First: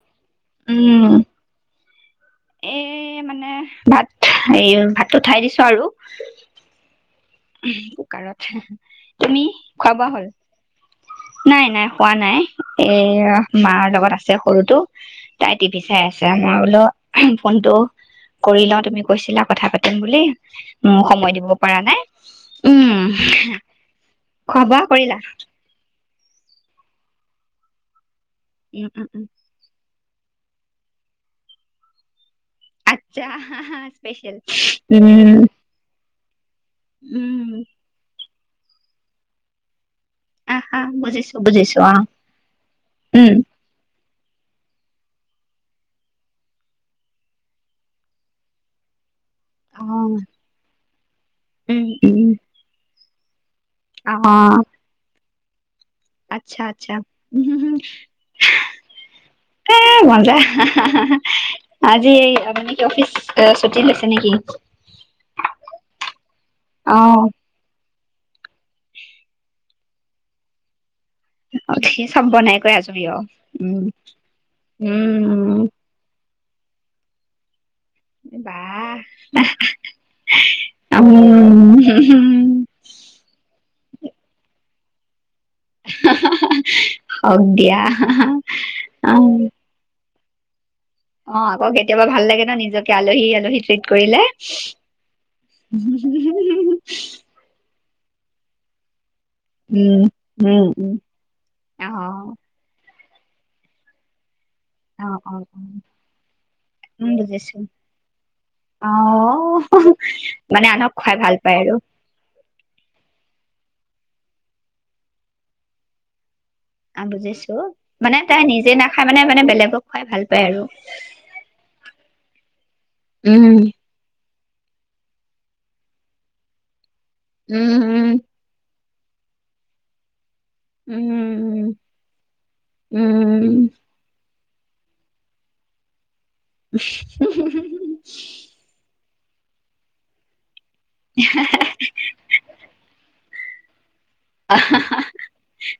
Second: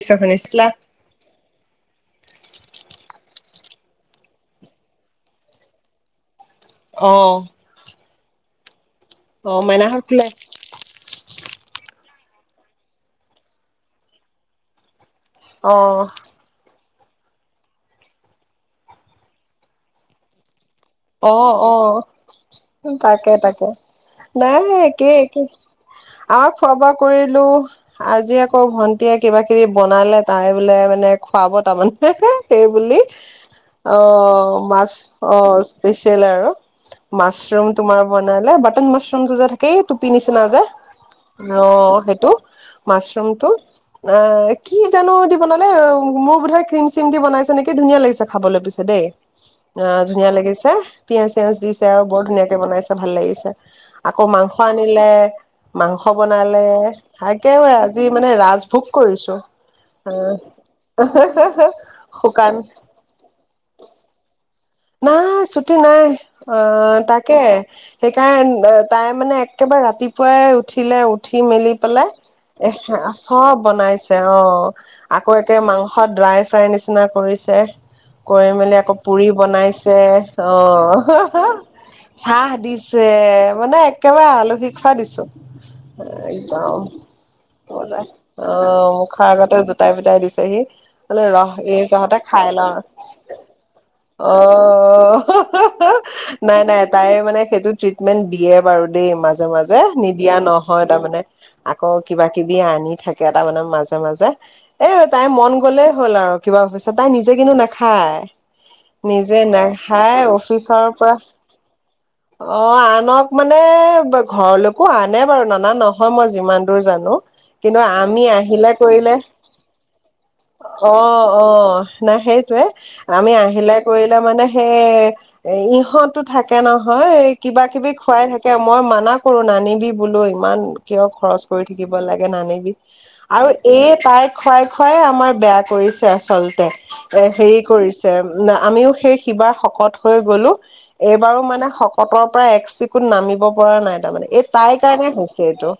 চেঁচা পানীনি চিক্লা উম এ মানে ভাত এই ভাত উঠাই দিছো আৰু। অ'। কুকাৰত, তুমি অ খোৱা মাইনাহত বোৱা শুলে হ'ল? নাই, নাই, হোৱা নাই, এ মাৰ লগত আছে সৰুটো। তাই টি অ ভি চাই আছে। মই বোলো ফোনটো কৰি লওঁ তুমি কৈছিলা কথা পাতিম বুলি। ময়ো সময় অ দিব অ পাৰা নাই। উম তাকে, তাকে নাই খোৱা বোৱা একে কৰিলা একে। আমাৰ খোৱা বোৱা কৰিলো, আজি আকৌ উম উম ভন্টিয়ে উম কিবা কিবি বনালে তাই বোলে মানে খুৱাব তাৰমানে। সেই বুলি আচ্ছা স্পেচিয়েল অ', মাছ উম অ'। স্পেচিয়েল আৰু উম মাছৰুম তোমাৰ বনালে বাটন মাছৰুমটো যে থাকেই। টুপি নিচিনা যে আহা বুজিছো বুজিছো অ অহ, সেইটো উম মাছৰুমটো। অ', কি জানো দি বনালে মোৰ বোধয় ক্ৰীম-চিম দি বনাইছে নেকি ধুনীয়া লাগিছে খাবলৈ পিছে দেই। অ', ধুনীয়া লাগিছে পিয়াজ চিয়াজ উম দিছে আৰু বৰ উম ধুনীয়াকে বনাইছে ভাল লাগিছে। অ আকৌ মাংস আনিলে মাংস মাংস বনালে আচ্ছা তাকে আচ্ছা আৰু আজি মানে ৰাজভোগ কৰিছো। ই মন আহ যায়, আজি এই শুকান আপুনি অফিচ এ চুটি লৈছে নেকি? নাই চুটি নাই অ', তাকে। সেইকাৰণে তাই মানে একেবাৰে ৰাতিপুৱাই উঠিলে। উঠি মেলি উঠি পেলাই চব বনাই কৰি আজৰি সেই অ চব উম বনাইছে অ', আকৌ উম একে মাংস স ড্ৰাই ফ্ৰাই নিচিনা কৰিছে, কৰি মেলি আকৌ বাহ পুৰি চে অ'। উম চাহ দিছে মানে একেবাৰে আলহি খোৱা দিছোঁ। একদম হওক দিয়া পোৰা মজা অ', অ মুখাৰ আগতে জুত গোটাই পোটাই দিছেহি মানে অ ৰহ এই যহতে খাই লওঁ। হিতিক কৰিলে। অ', নাই, নাই তাই মানে সেইটো ট্ৰিটমেন্ট দিয়ে বাৰু দেই মাজ মাজে, উম মাজে নিদিয়া উম নহয় উম তাৰমানে অ আকৌ কিবা কিব বি আনি থাকে তাৰমানে মাজে মাজে। এ অ তাইৰ অ মন গ'লেই হ'ল আৰু কিবা ভৱিছা তাই উম নিজে কিন্তু বুজিছো নাখায়। অ নিজে নাখাই মানে আনক অফিচৰ পৰা খুৱাই ভাল পায় আৰু অ' আনক মানে ঘৰলৈকো আনে বাৰু নানা নহয় মই যিমান, টো জানো বুজিছো কিন্তু মানে আমি তাই নিজে আহিলে নাখায় কৰিলে মানে মানে বেলেগক খুৱাই ভাল পায় আৰু অ' অ, নাই সেইটোয়ে আমি উম আহিলে। কৰিলে মানে সেই ইহতো থাকে নহয় এ কিবা কিবি উম, খুৱাই থাকে। এ মই মানা কৰো নানিবি বোলো ইমান। কিয় খৰছ কৰি উম, থাকিব লাগে নানিবি আৰু উম। এই তাই, খুৱাই খুৱাই আমাৰ বেয়া কৰিছে আচলতে এ হেৰি কৰিছে না, আমিও সেই কিবা শকত হৈ গলো এইবাৰো মানে শক, কতৰ পৰা এক চিকুণ নামিব পৰা নাই তাৰমানে এই তাই কাৰণে হৈছে এইটো।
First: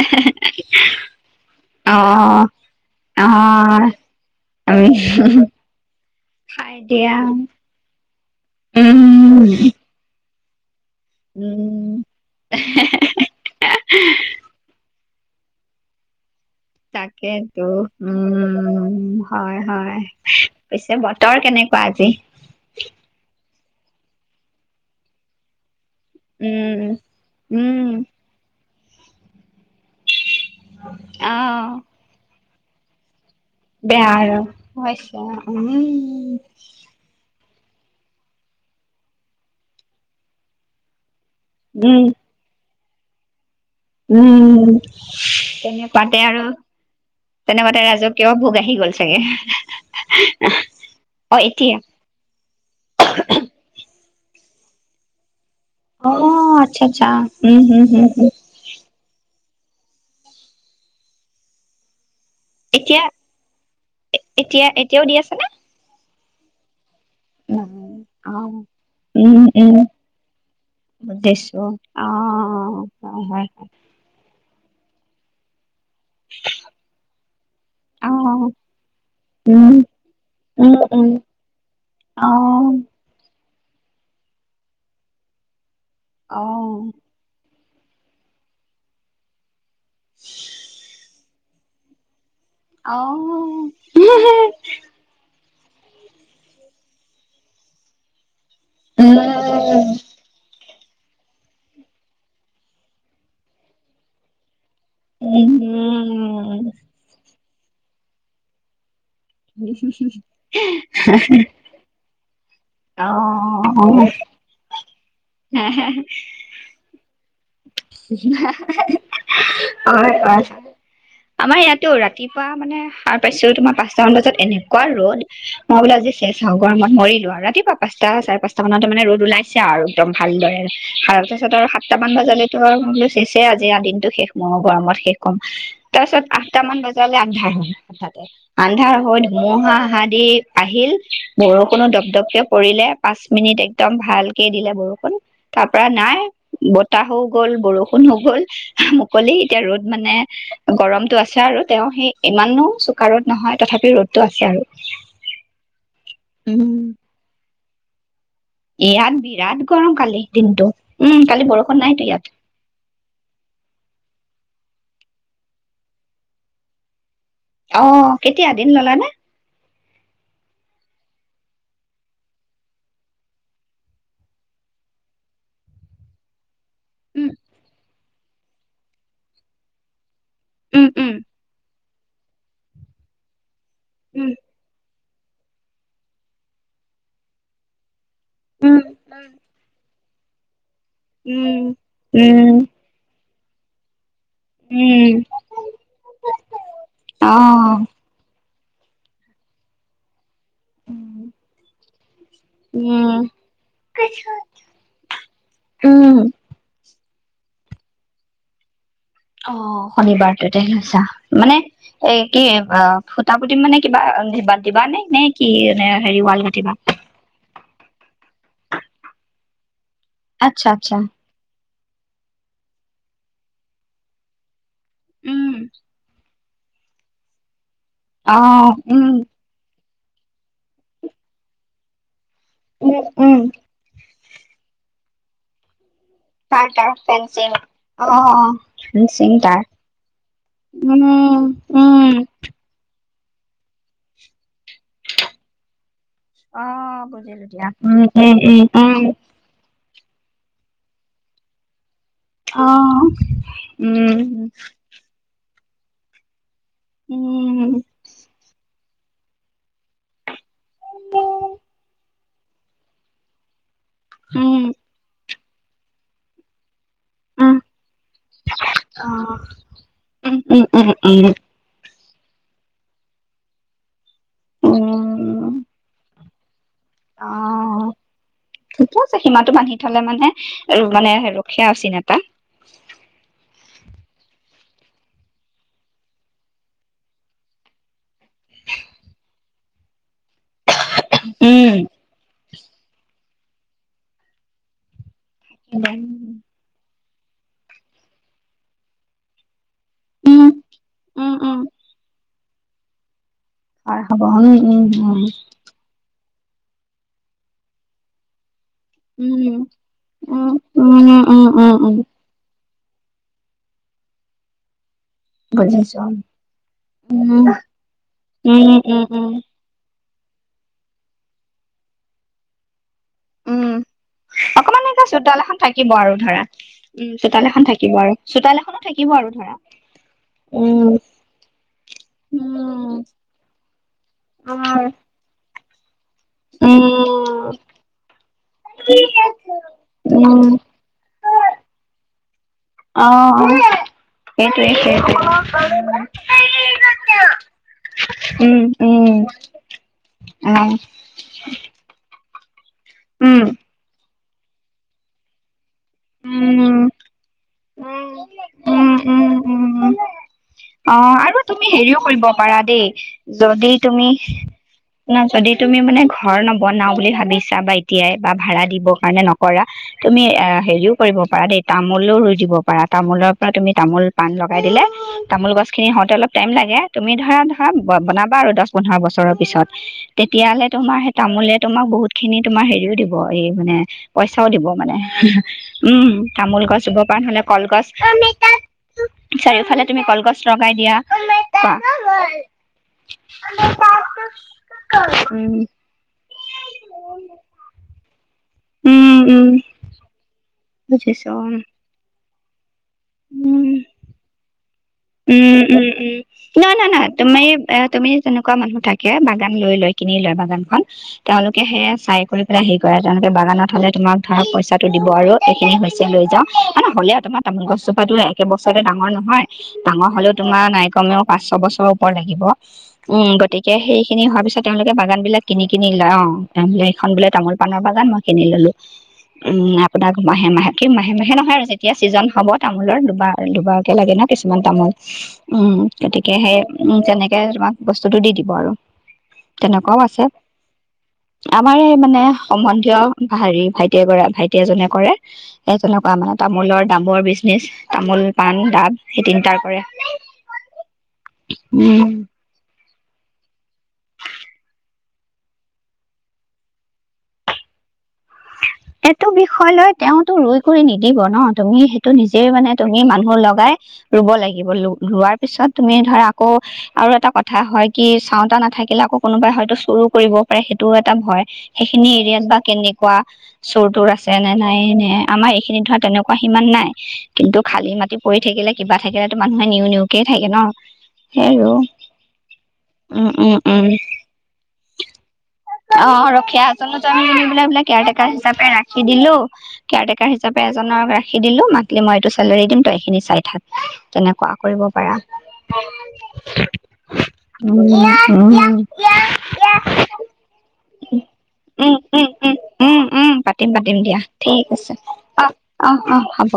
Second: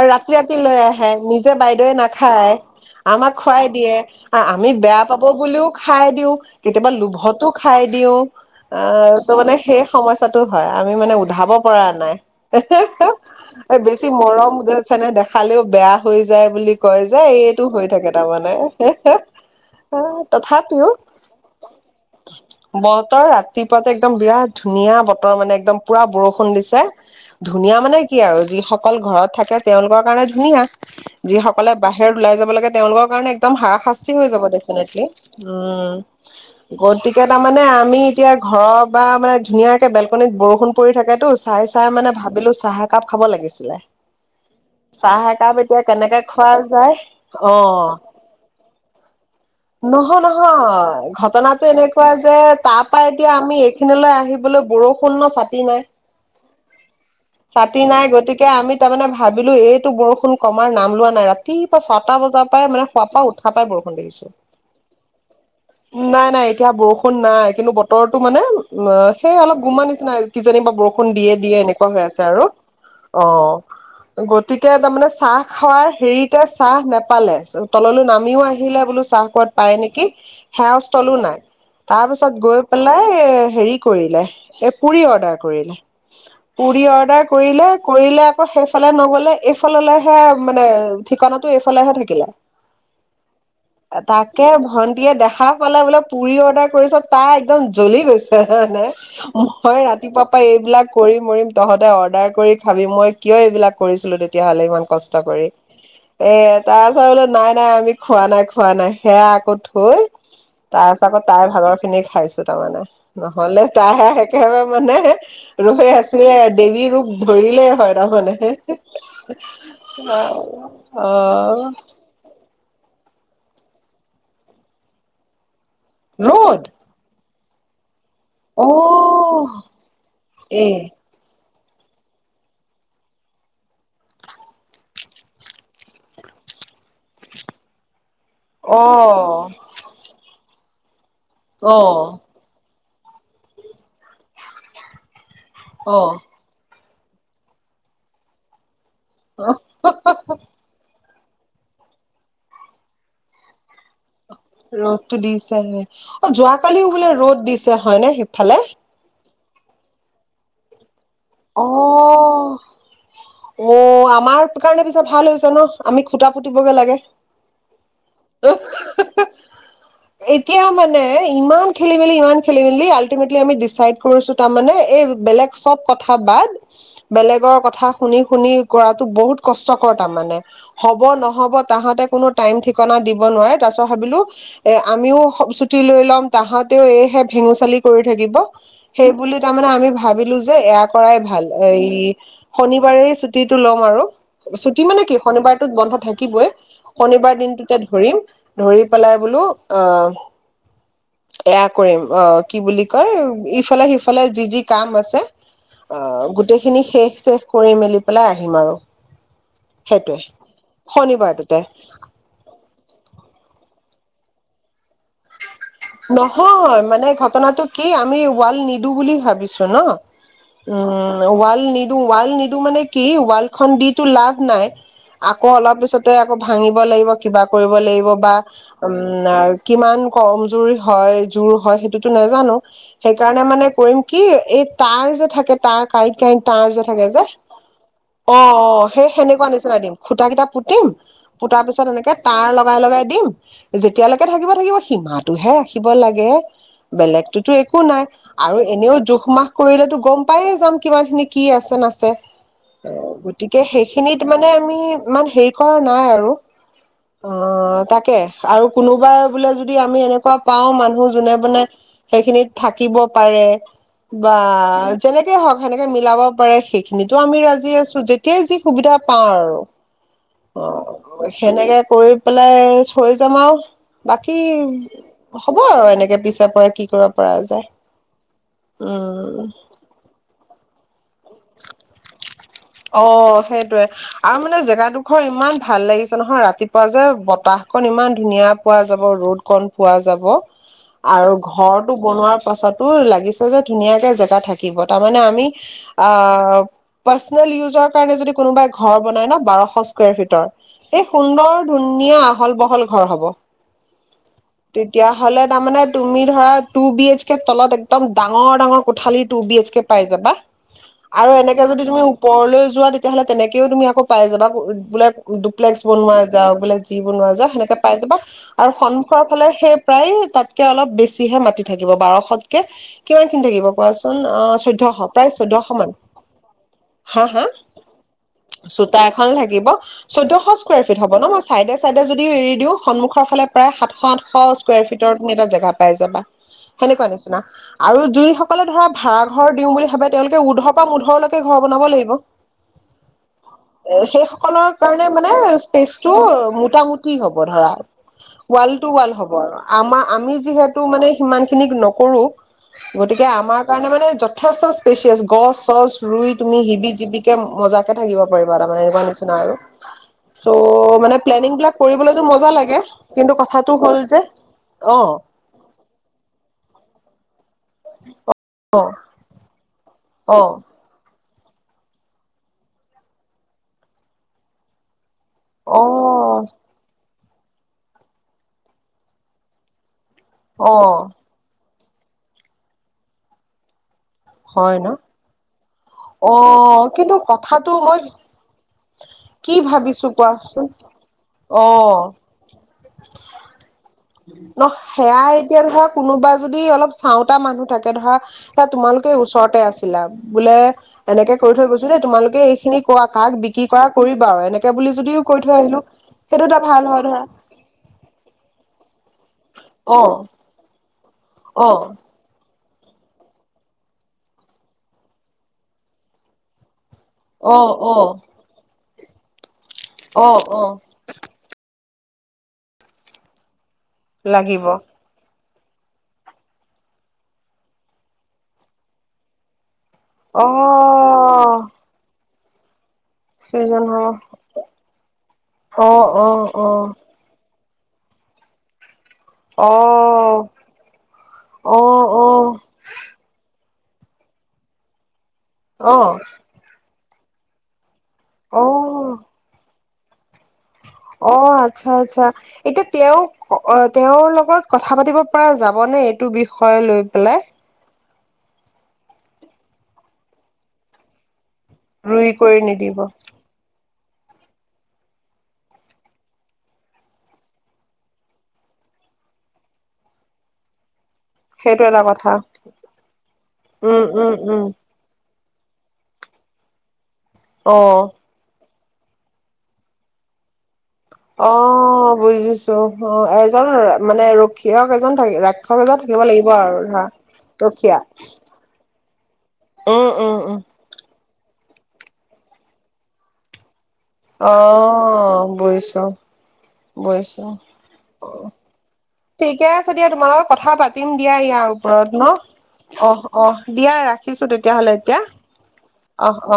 আৰু ৰাতি ৰাতি লৈ আহে নিজে বাইদেৱে অ', নাখায়। আমাক খুৱাই অ', দিয়ে আ আমি বেয়া পাব বুলিও খাই দিওঁ। খাই কেতিয়াবা দিয়া। লোভতো খাই দিয়ো আ ত' উম, মানে সেই, সমস্যাটো হয় আমি মানে উধাব পৰা উম, নাই। বেছি মৰম ছেনেহ দেখালেও বেয়া হৈ যায় বুলি, কয় যে এইটো তাকেইতো হৈ থাকে তাৰমানে উম, হয়, হয় তথাপিও পিছে ব বতৰ কেনেকুৱা আজি? বতৰ ৰাতিপুৱাতে একদম বিৰাট ধুনীয়া বতৰ মানে একদম। পুৰা বৰষুণ উম, দিছে ধুনীয়া উম, মানে কি আৰু যিসকল ঘৰত থাকে, তেওঁলোকৰ কাৰণে ধুনীয়া অ', যিসকলে বাহিৰ ওলাই যাব লাগে তেওঁলোকৰ কাৰণে, একদম বেয়া হাৰাশাস্তি হৈ আৰু। যাব ডেফিনেটলি হৈছে উম, গতিকে তাৰমানে আমি এতিয়া ঘৰৰ বা মানে ধুনীয়াকে বেলকনিত বৰষুণ পৰি থাকেতো। চাই চাই উম, মানে ভাবিলো চাহ একাপ খাব লাগিছিলে। উম, চাহ একাপ এতিয়া কেনেকে পাতে আৰু খোৱা যায় তেনেকুৱাতে অ'। ৰাইজক। তেও ভোক আহি গ'ল নহয় চাগে। নহয় অ', ঘটনাটো এতিয়া এনেকুৱা যে তাৰ পৰা এতিয়া আমি এইখিনিলৈ আহিবলৈ বৰষুণ ন চাটি নাই। অ' আচ্ছা আচ্ছা। উম, হম, ছাতি নাই হম, হম, গতিকে আমি, তাৰ মানে ভাবিলো এইটো বৰষুণ কমাৰ নাম লোৱা নাই ৰাতিপুৱা ছটা বজাত। মানে এতিয়া শুৱা পৰা উঠা পাই বৰষুণ দেখিছো এতিয়া এতিয়াও দি আছে নে? নাই নাই এতিয়া বৰষুণ, বৰষুণ নাই কিন্তু বতৰৰতো মানে অ', সেই উম অলপ উম গোমা নিচিনা কিজানি বা বৰষুণ, বৰষুণ দিয়ে বুজিছো দিয়ে এনেুৱা হৈ অ আৰু হয় হয় অ' গতিকে তাৰমানে চাহ, খোৱাৰ হেৰিতে চাহ নোপালে তললৈ অ নামিও আহিলে বোলো চাহ কোবাত উম পায় নেকি। উম সেৱা উম স্থলো নাই তাৰ অ পিছত গৈ পেলাই এ হেৰি, কৰিলে এ পুৰি অৰ্ডাৰ কৰিলে অ পুৰি অৰ্ডাৰ কৰিলে কৰিলে। সেইফালে নগলে এইফাললেহে মানে ঠিকনাটো এইফালেহে মানে থাকিলে। অ তাকে ভন্টিয়ে দেখা। পাল বোলে পুৰি অডাৰ কৰিছ তাই একদম জ্বলি গৈছে মই ৰাতিপুৱা। এইবিলাক কৰি মৰিম তহঁতে অৰ্ডাৰ কৰি খাবি মই কিয় এইবিলাক কৰিছিলো তেতিয়াহ'লে ইমান। কষ্ট কৰি উম এ উম উম তাৰপাছত বোলো নাই নাই আমি খোৱা নাই খোৱা নাই সেয়া। থৈ তাৰপাছ আকৌ তাই ভাগৰ খিনি খাইছো তাৰমানে অ নহলে তাইহে, একেবাৰে মানে ৰৈ আছিলে দেৱী ৰূপ। ধৰিলে হয় নহলে। হয় অ হয় অ আমাৰ ইয়াতো ৰাতিপুৱা মানে সাৰ পাইছিলোঁ তোমাৰ পাঁচটামান বজাত এনেকুৱা ৰ'দ। মই বোলে আজি শেষ আও ৰ'দ গৰমত মই মৰিলো আৰু ৰাতিপুৱা পাঁচটা চাৰে পাছ। অ পাচটামানত মানে ৰ'দ ওলাইছে আৰু একদম ভালদৰে এ তাৰপিছত আৰু সাত, [unintelligible] চেছে আজি আ দিনো শেষ মই গৰমত শেষ হম। তাৰপিছত আঠটামান বজালে আন্ধাৰ হ'ল হঠাতে। আন্ধাৰ হৈ অ ধুমুহা হা দি আহিল, বৰষুণো অ', দপদপকে পৰিলে। পাঁচ মিনিট একদম ভালকে দিলে বৰষুণ তাৰ পৰা অ', নাই। বতাহো হৈ গ'ল, বৰষুণ হৈ গ'ল মুকলি এতিয়া ৰ'দ মানে গৰমটো আছে আৰু তেওঁ সেই ইমানো চোকা ৰ'দ নহয় তথাপি ৰ'দ টো আছে আৰু। ৰ'দটো দিছেহে অ', যোৱাকালিও বোলে ৰ'দ দিছে হয়নে সেইফালে। ইয়াত বিৰাট গৰম কালি দিনটো উম, কালি বৰষুণ নাইতো ইয়াত। অ', অ', আমাৰ কাৰণে পিছে ভাল হৈছে ন' আমি খুটা পুতিবগৈ লাগে। অ', কেতিয়া দিন ল'লানে? এতিয়া মানে ইমান খেলি মেলি ইমান খেলি মেলি আল্টিমেটলি আমি ডিচাইড কৰিছো তাৰমানে এই বেলেগ চব কথা বাদ, উম বেলেগৰ কথা শুনি শুনি কৰাটো বহুত কষ্টকৰ তাৰমানে। উম হ'ব, উম নহ'ব তাহাতে কোনো টাইম ঠিকনা দিব নোৱাৰে তাৰপিছত ভাবিলো উম এ আমিও চুটি লৈ ল'ম তাহাঁতেও এইহে ভেঙু চালি কৰি থাকিব উম সেই বুলি তে আমি ভাবিলো এয়াত কৰাই ভাল, উম এই উম উম শনিবাৰে ছুটিটো লম আৰু। ছুটি মানে কি উম। শনিবাৰটোত বন্ধ থাকিবই, শনিবাৰ দিনটোত অ', ধৰিম ধৰি পেলাই বোলো অহ, উম। এয়া কৰিম অ'। কি বুলি কয়, উম, ইফালে সিফালে যি যি কাম আছে। অ', গোটেইখিনি শেষ চেছ কৰি মেলি পেলাই আহিম আৰু। অ', সেইটোৱে শনিবাৰটোতে লৈছা মানে শনিবাৰটোতে এ কি অ', খুঁটা পুটিম মানে কিবা পাতিবা নে নে কি এনে নহয় মানে ঘটনাটো কি আমি ওৱাল নিদো বুলি ভাবিছো ন' আচ্ছা আচ্ছা। উম। ওৱাল নিদো, ওৱাল নিদো মানে কি ওৱালখন দিটো লাভ নাই। আকৌ উম, অলপ পিছতে আকৌ ভাঙিব লাগিব কিবা কৰিব লাগিব বা উম। কিমান কমজোৰ হয় জোৰ হয় সেইটোতো নাজানো উম, উম, সেইকাৰণে মানে কৰিম কি এই তাঁৰ যে থাকে তাঁৰ কাঁইট, কাঁইট তাঁৰ তাৰ যে তাৰ থাকে যে ফেঞ্চিং। অ', অ', সেই ফেঞ্চিং সেনেকুৱা তাৰ নিচিনা দিম। খুঁটা কেইটা পুতিম, উম, পুতাৰ পিছত উম। এনেকে তাৰ লগ বা লগাই দিম, যেতিয়ালৈকে থাকিব থাকিব সীমাটোহে। থাকিব লাগে অ', বুজিলো বেলেগটোতো দিয়া একো নাই উম, উম, আৰু উম, এনেও উম, জোখ মাখ কৰিলেটো গম পায়ে যাম কিমানখিনি কি আছে নাছে। অ', গতিকে সেইখিনিত মানে উম। ইমান হেৰি কৰা নাই আৰু অ'। উম, অ', তাকে আৰু কোনোবাই বোলে যদি আমি এনেকুৱা পাওঁ মানুহ যোনে মোনে সেইখিনিত থাকিব পাৰে বা উম, যেনেকে হওঁক সেনেকে মিলাব পাৰে সি সেইখিনিতো আমি উম, ৰাজি আছোঁ যেতিয়াই যি সুবিধা অ', পাওঁ আৰু। উম, উম, উম, উম, অ', সেনেকে কৰি পেলাই থৈ যাম আৰু। বাকী উম। হ'ব আৰু এনেকে পিছৰ পৰা কি কৰিব অ পৰা যায়, ঠিকে আছে সীমাটো উম। বান্ধি থ'লে মানে এ মানে [unintelligible] অ', সেইটোৱে আৰু মানে জেগাডোখৰ ইমান ভাল লাগিছে নহয় ৰাতিপ পুৱা যে বতাহ কণ ইমান পোৱা যাব, ৰ'দ কণ পোৱা যাব। এহেহহ আৰু ঘৰটো বনোৱাৰ পাছতো লাগিছে যে ধুনীয়াকে জেগা থাকিব তাৰমানে আমি- আ পাইছেনে উজৰ কাৰনে যদি কোনোবাই ঘৰ বনাই ন বাৰশ- স্কৰ ফিটৰ উম এই উম উম সুন্দৰ ধুনীয়া আহল বহল ঘৰ হ'ব। হয় হ'ব উম উম তেতিয়া হ'লে তাৰমানে- তুমি ধৰা টু বি এইচ কে তলত একদম ডাঙৰ ডাঙৰ কোঠালি two um B H K পাই যাবা। উম উম উম আৰু উম এনেকে উম যদি উম তুমি ওপৰলৈ যোৱা তেতিয়াহ'লে তেনেকেও আকৌ পাই যাবা বোলে- ডুপ্লেক্স বুজিছো বনোৱা যাওঁক বোলে যি বনোৱা উম যাওঁ সেনেকে পাই যাবা উম আৰু উম সন্মুখৰ উম ফালে সেই- প্ৰায় তাতকে অলপ বেছিহে মাতি থাকিব বাৰখতকে- কিমানখিনি থাকিব উম কোৱাচোন অঁ অকমান এ চৈধ্শ চোতাল প্ৰায়চ- এখন থাকিব আৰু ধৰা উমঁ হা চোতাল এখন থাকিব আৰু চোতাল এখনো চোতা থাকিব এখন আৰু ধৰা। থাকিব চৈধ্যশ স্কয়াৰ উম ফিট হ'ব ন মই ছাইডে ছাইডে যদি এৰি দিওঁ উম সন্মুখৰ ফালে প্ৰায় সাতশ আঠশ স্কুৱয়াৰ ফিট- ৰ'দ মেটা এটা জাগা পাই যাবা। উম সেনেকুৱা নিচিনা আৰু যোন সকলে ধৰা ভাৰা ঘৰ দিওঁ বুলি ভাবে- উম ওৰৰ পৰা মোধৰলৈকে ঘৰ বনাব লাগিব। অঁ অঁ! সেই সকলৰ কাৰণে মানে স্পেচটো মোটামুটি হ'ব ধৰা। উম ৱাল্ টো ৱাল উম হ'ব আৰু আমাৰ আমি অ যিহেতু মানে- সিমানখিনি নকৰোঁ গতিকে উম। আমাৰ কাৰণে মানে যথেষ্ট স্পেচিয়াছ গছ। গছ ৰুই তুমি উম, শিবি জিবিকে মজাকে থাকিব পাৰিবা তাৰমানে উম, এনেকুৱা উম, নিচিনা আৰু। উম চ' অ' মানে আৰু প্লেনিং তুমি বিলাক হেৰিও কৰিবলৈতো কৰিব মজা পাৰা লাগে কিন্তু কথাটো হ'ল যে- অ ন যদি তুমি মানে ঘৰ নবনাও বুলি ভাবিছা বা এতিয়াই বা ভাড়া অ দিবৰ কাৰণে নক- কৰা তুমি অ হেৰিও- কৰিব পাৰা দেই তামোলো ৰুই দিব পাৰা তামোলৰ পৰা তুমি তামোল পান লগাই দিলে- তামোল গছ খিনি হওঁতে অলপ টাইম অ লাগে তুমি ধৰা ধৰা বনাবা আৰু দহ পোন্ধৰ বছৰৰ পিছত। তেতিয়াহলে অ তোমাৰ সেই তামোলে তোমাক বহুত খিনি তোমাৰ হেৰিও দিব এই মানে- পইচাও দিব হয় ন মানে। উমঁ অ তামোল গছ ৰুব কিন্তু পৰা নহলে কথাটো মই কলগছ কি চাৰিওফালে- তুমি ভাবিছো কলগছ কোৱাচোন লগাই দিয়া কোৱা- অ ন সেয়াই উম এতিয়া ধৰক- কোনোবা যদি অলপ চাওঁতা মানুহ থাকে ধৰা সে তোমালোকে উম উম ওচৰতে আছিলা বোলে- বুজিছো এনেকে কৰি থৈ গৈছো দেই তোমালোকে এইখিনি ক কাক বিক্ৰী কৰা কৰিবা আৰু এনেকে বুলি যদি- উমঁ উমঁ উমঁ ন ন ন তুমি এ তুমি। তেনেকুৱা মানুহ থাকে বাগান লৈ লয় অ কিনি লয় বাগান খন তেওঁলোকে অ সেয়া চাই কৰে- এ হেৰি কৰে তেওঁলোকে বাগানত হ'লে তোমাক ধৰক পইচাটো দিব আৰু এইখিনি হৈছে লৈ যাওঁ মানে হ'লেও- তোমাৰ অ তামোল অ গছজোপা টো একে বছৰতে ডাঙৰ নহয় ডাঙৰ অ হ'লেও তোমাৰ অ নাইকমেও- পাঁচ ছয় বছৰৰ ওপৰ লাগিব উমঁ গতিকে সেই খিনি হোৱাৰ পিছত লাগিব তেওঁলোকে বাগান বিলাক- কিনি কিনি লয় অ বোলে এইখন বোলে তামোল পানৰ বাগান মই কিনি ললোঁ উমঁ। আপোনাক মাহে অ মাহে কি মাহে মাহে নহয় আৰু যেতিয়া ছিজন হব তামোলৰ দুবাৰ চিজন দুবাৰকে লাগে হব ন কিছু- কিছুমান তামোল উমঁ অ অ গতিকে সেই অ উমঁ তেনেকে তোমাক বস্তুটো দি দিব আৰু। অ তেনেকুৱাও আছে, আমাৰ অ এই মানে সম্বন্ধীয়- থিয় হেৰি ভাইটিয়ে কৰা, ভাইটি এজনে কৰে, সেই অ তেনেকুৱা মানে। তামোলৰ দাবৰ বিজনেচ, তামোল, অ পাণ, দাব অ সেই তিনটা কৰে। অঁ আচ্ছা উম, আচ্ছা। এতিয়া তেওঁ, তেওঁৰ লগত কথা পাতিব পৰা যাবনে? এইটো বিষয় লৈ পেলাই। এইটো বিষয় লৈ তেওঁতো ৰই কৈ নিদিব ন'। তুমি সেইটো ৰুই নিজে কৰি মানে নিদিব তুমি মানুহ লগাই ৰুব লাগিব, ৰোৱাৰ পিছত তুমি ধৰা আকৌ আৰু এটা কথা হয় কি, চাওঁতা নাথাকিলে আকৌ কোনোবাই হয়তো চুৰো কৰিব। মানে সেইটোওঁ এটা ভয়, সেইটো এটা সেইখিনি কথা এৰিয়াত বা কেনেকুৱা? চোৰ উম তোৰ আছে উম নে উম নাই? নে? আমাৰ এইখিনিত ধৰা, তেনেকুৱা সিমান নাই, কিন্তু অ খালী মাটি কৰি থাকিলে কিবা থাকিলেতো মানুহে নিও নিওকেই থাকে ন। সেই আৰু অ' বুজিছো, অ' উম উম এজন উম মানে ৰক্ষীয়ক এজন থাকি ৰা অ' ৰখীয়া এজনো আনি বোলো ৰখীয়া কেয়াৰ টেকাৰ হিচাপে ৰাখি দিলো, কেয়াৰ উম টেকাৰ উম উম হিচাপে এজনক ৰাখি দিলো, মান্থলী মই এইটো চেলেৰি দিম তই এইখিনি চাই থাক। অ তেনেকুৱা কৰিব বুজিছো পাৰা। বুজিছো উম, ইয়া ইয়া ঠিকে আছে দিয়া ইয়া তোমাৰ লগত কথা ইয়া। পাতিম দিয়া ইয়াৰ ওপৰত ন, উম উম অহ' অহ' পাতিম দিয়া ৰাখিছো তেতিয়াহলে এতিয়া। অহ' অহ', হ'ব।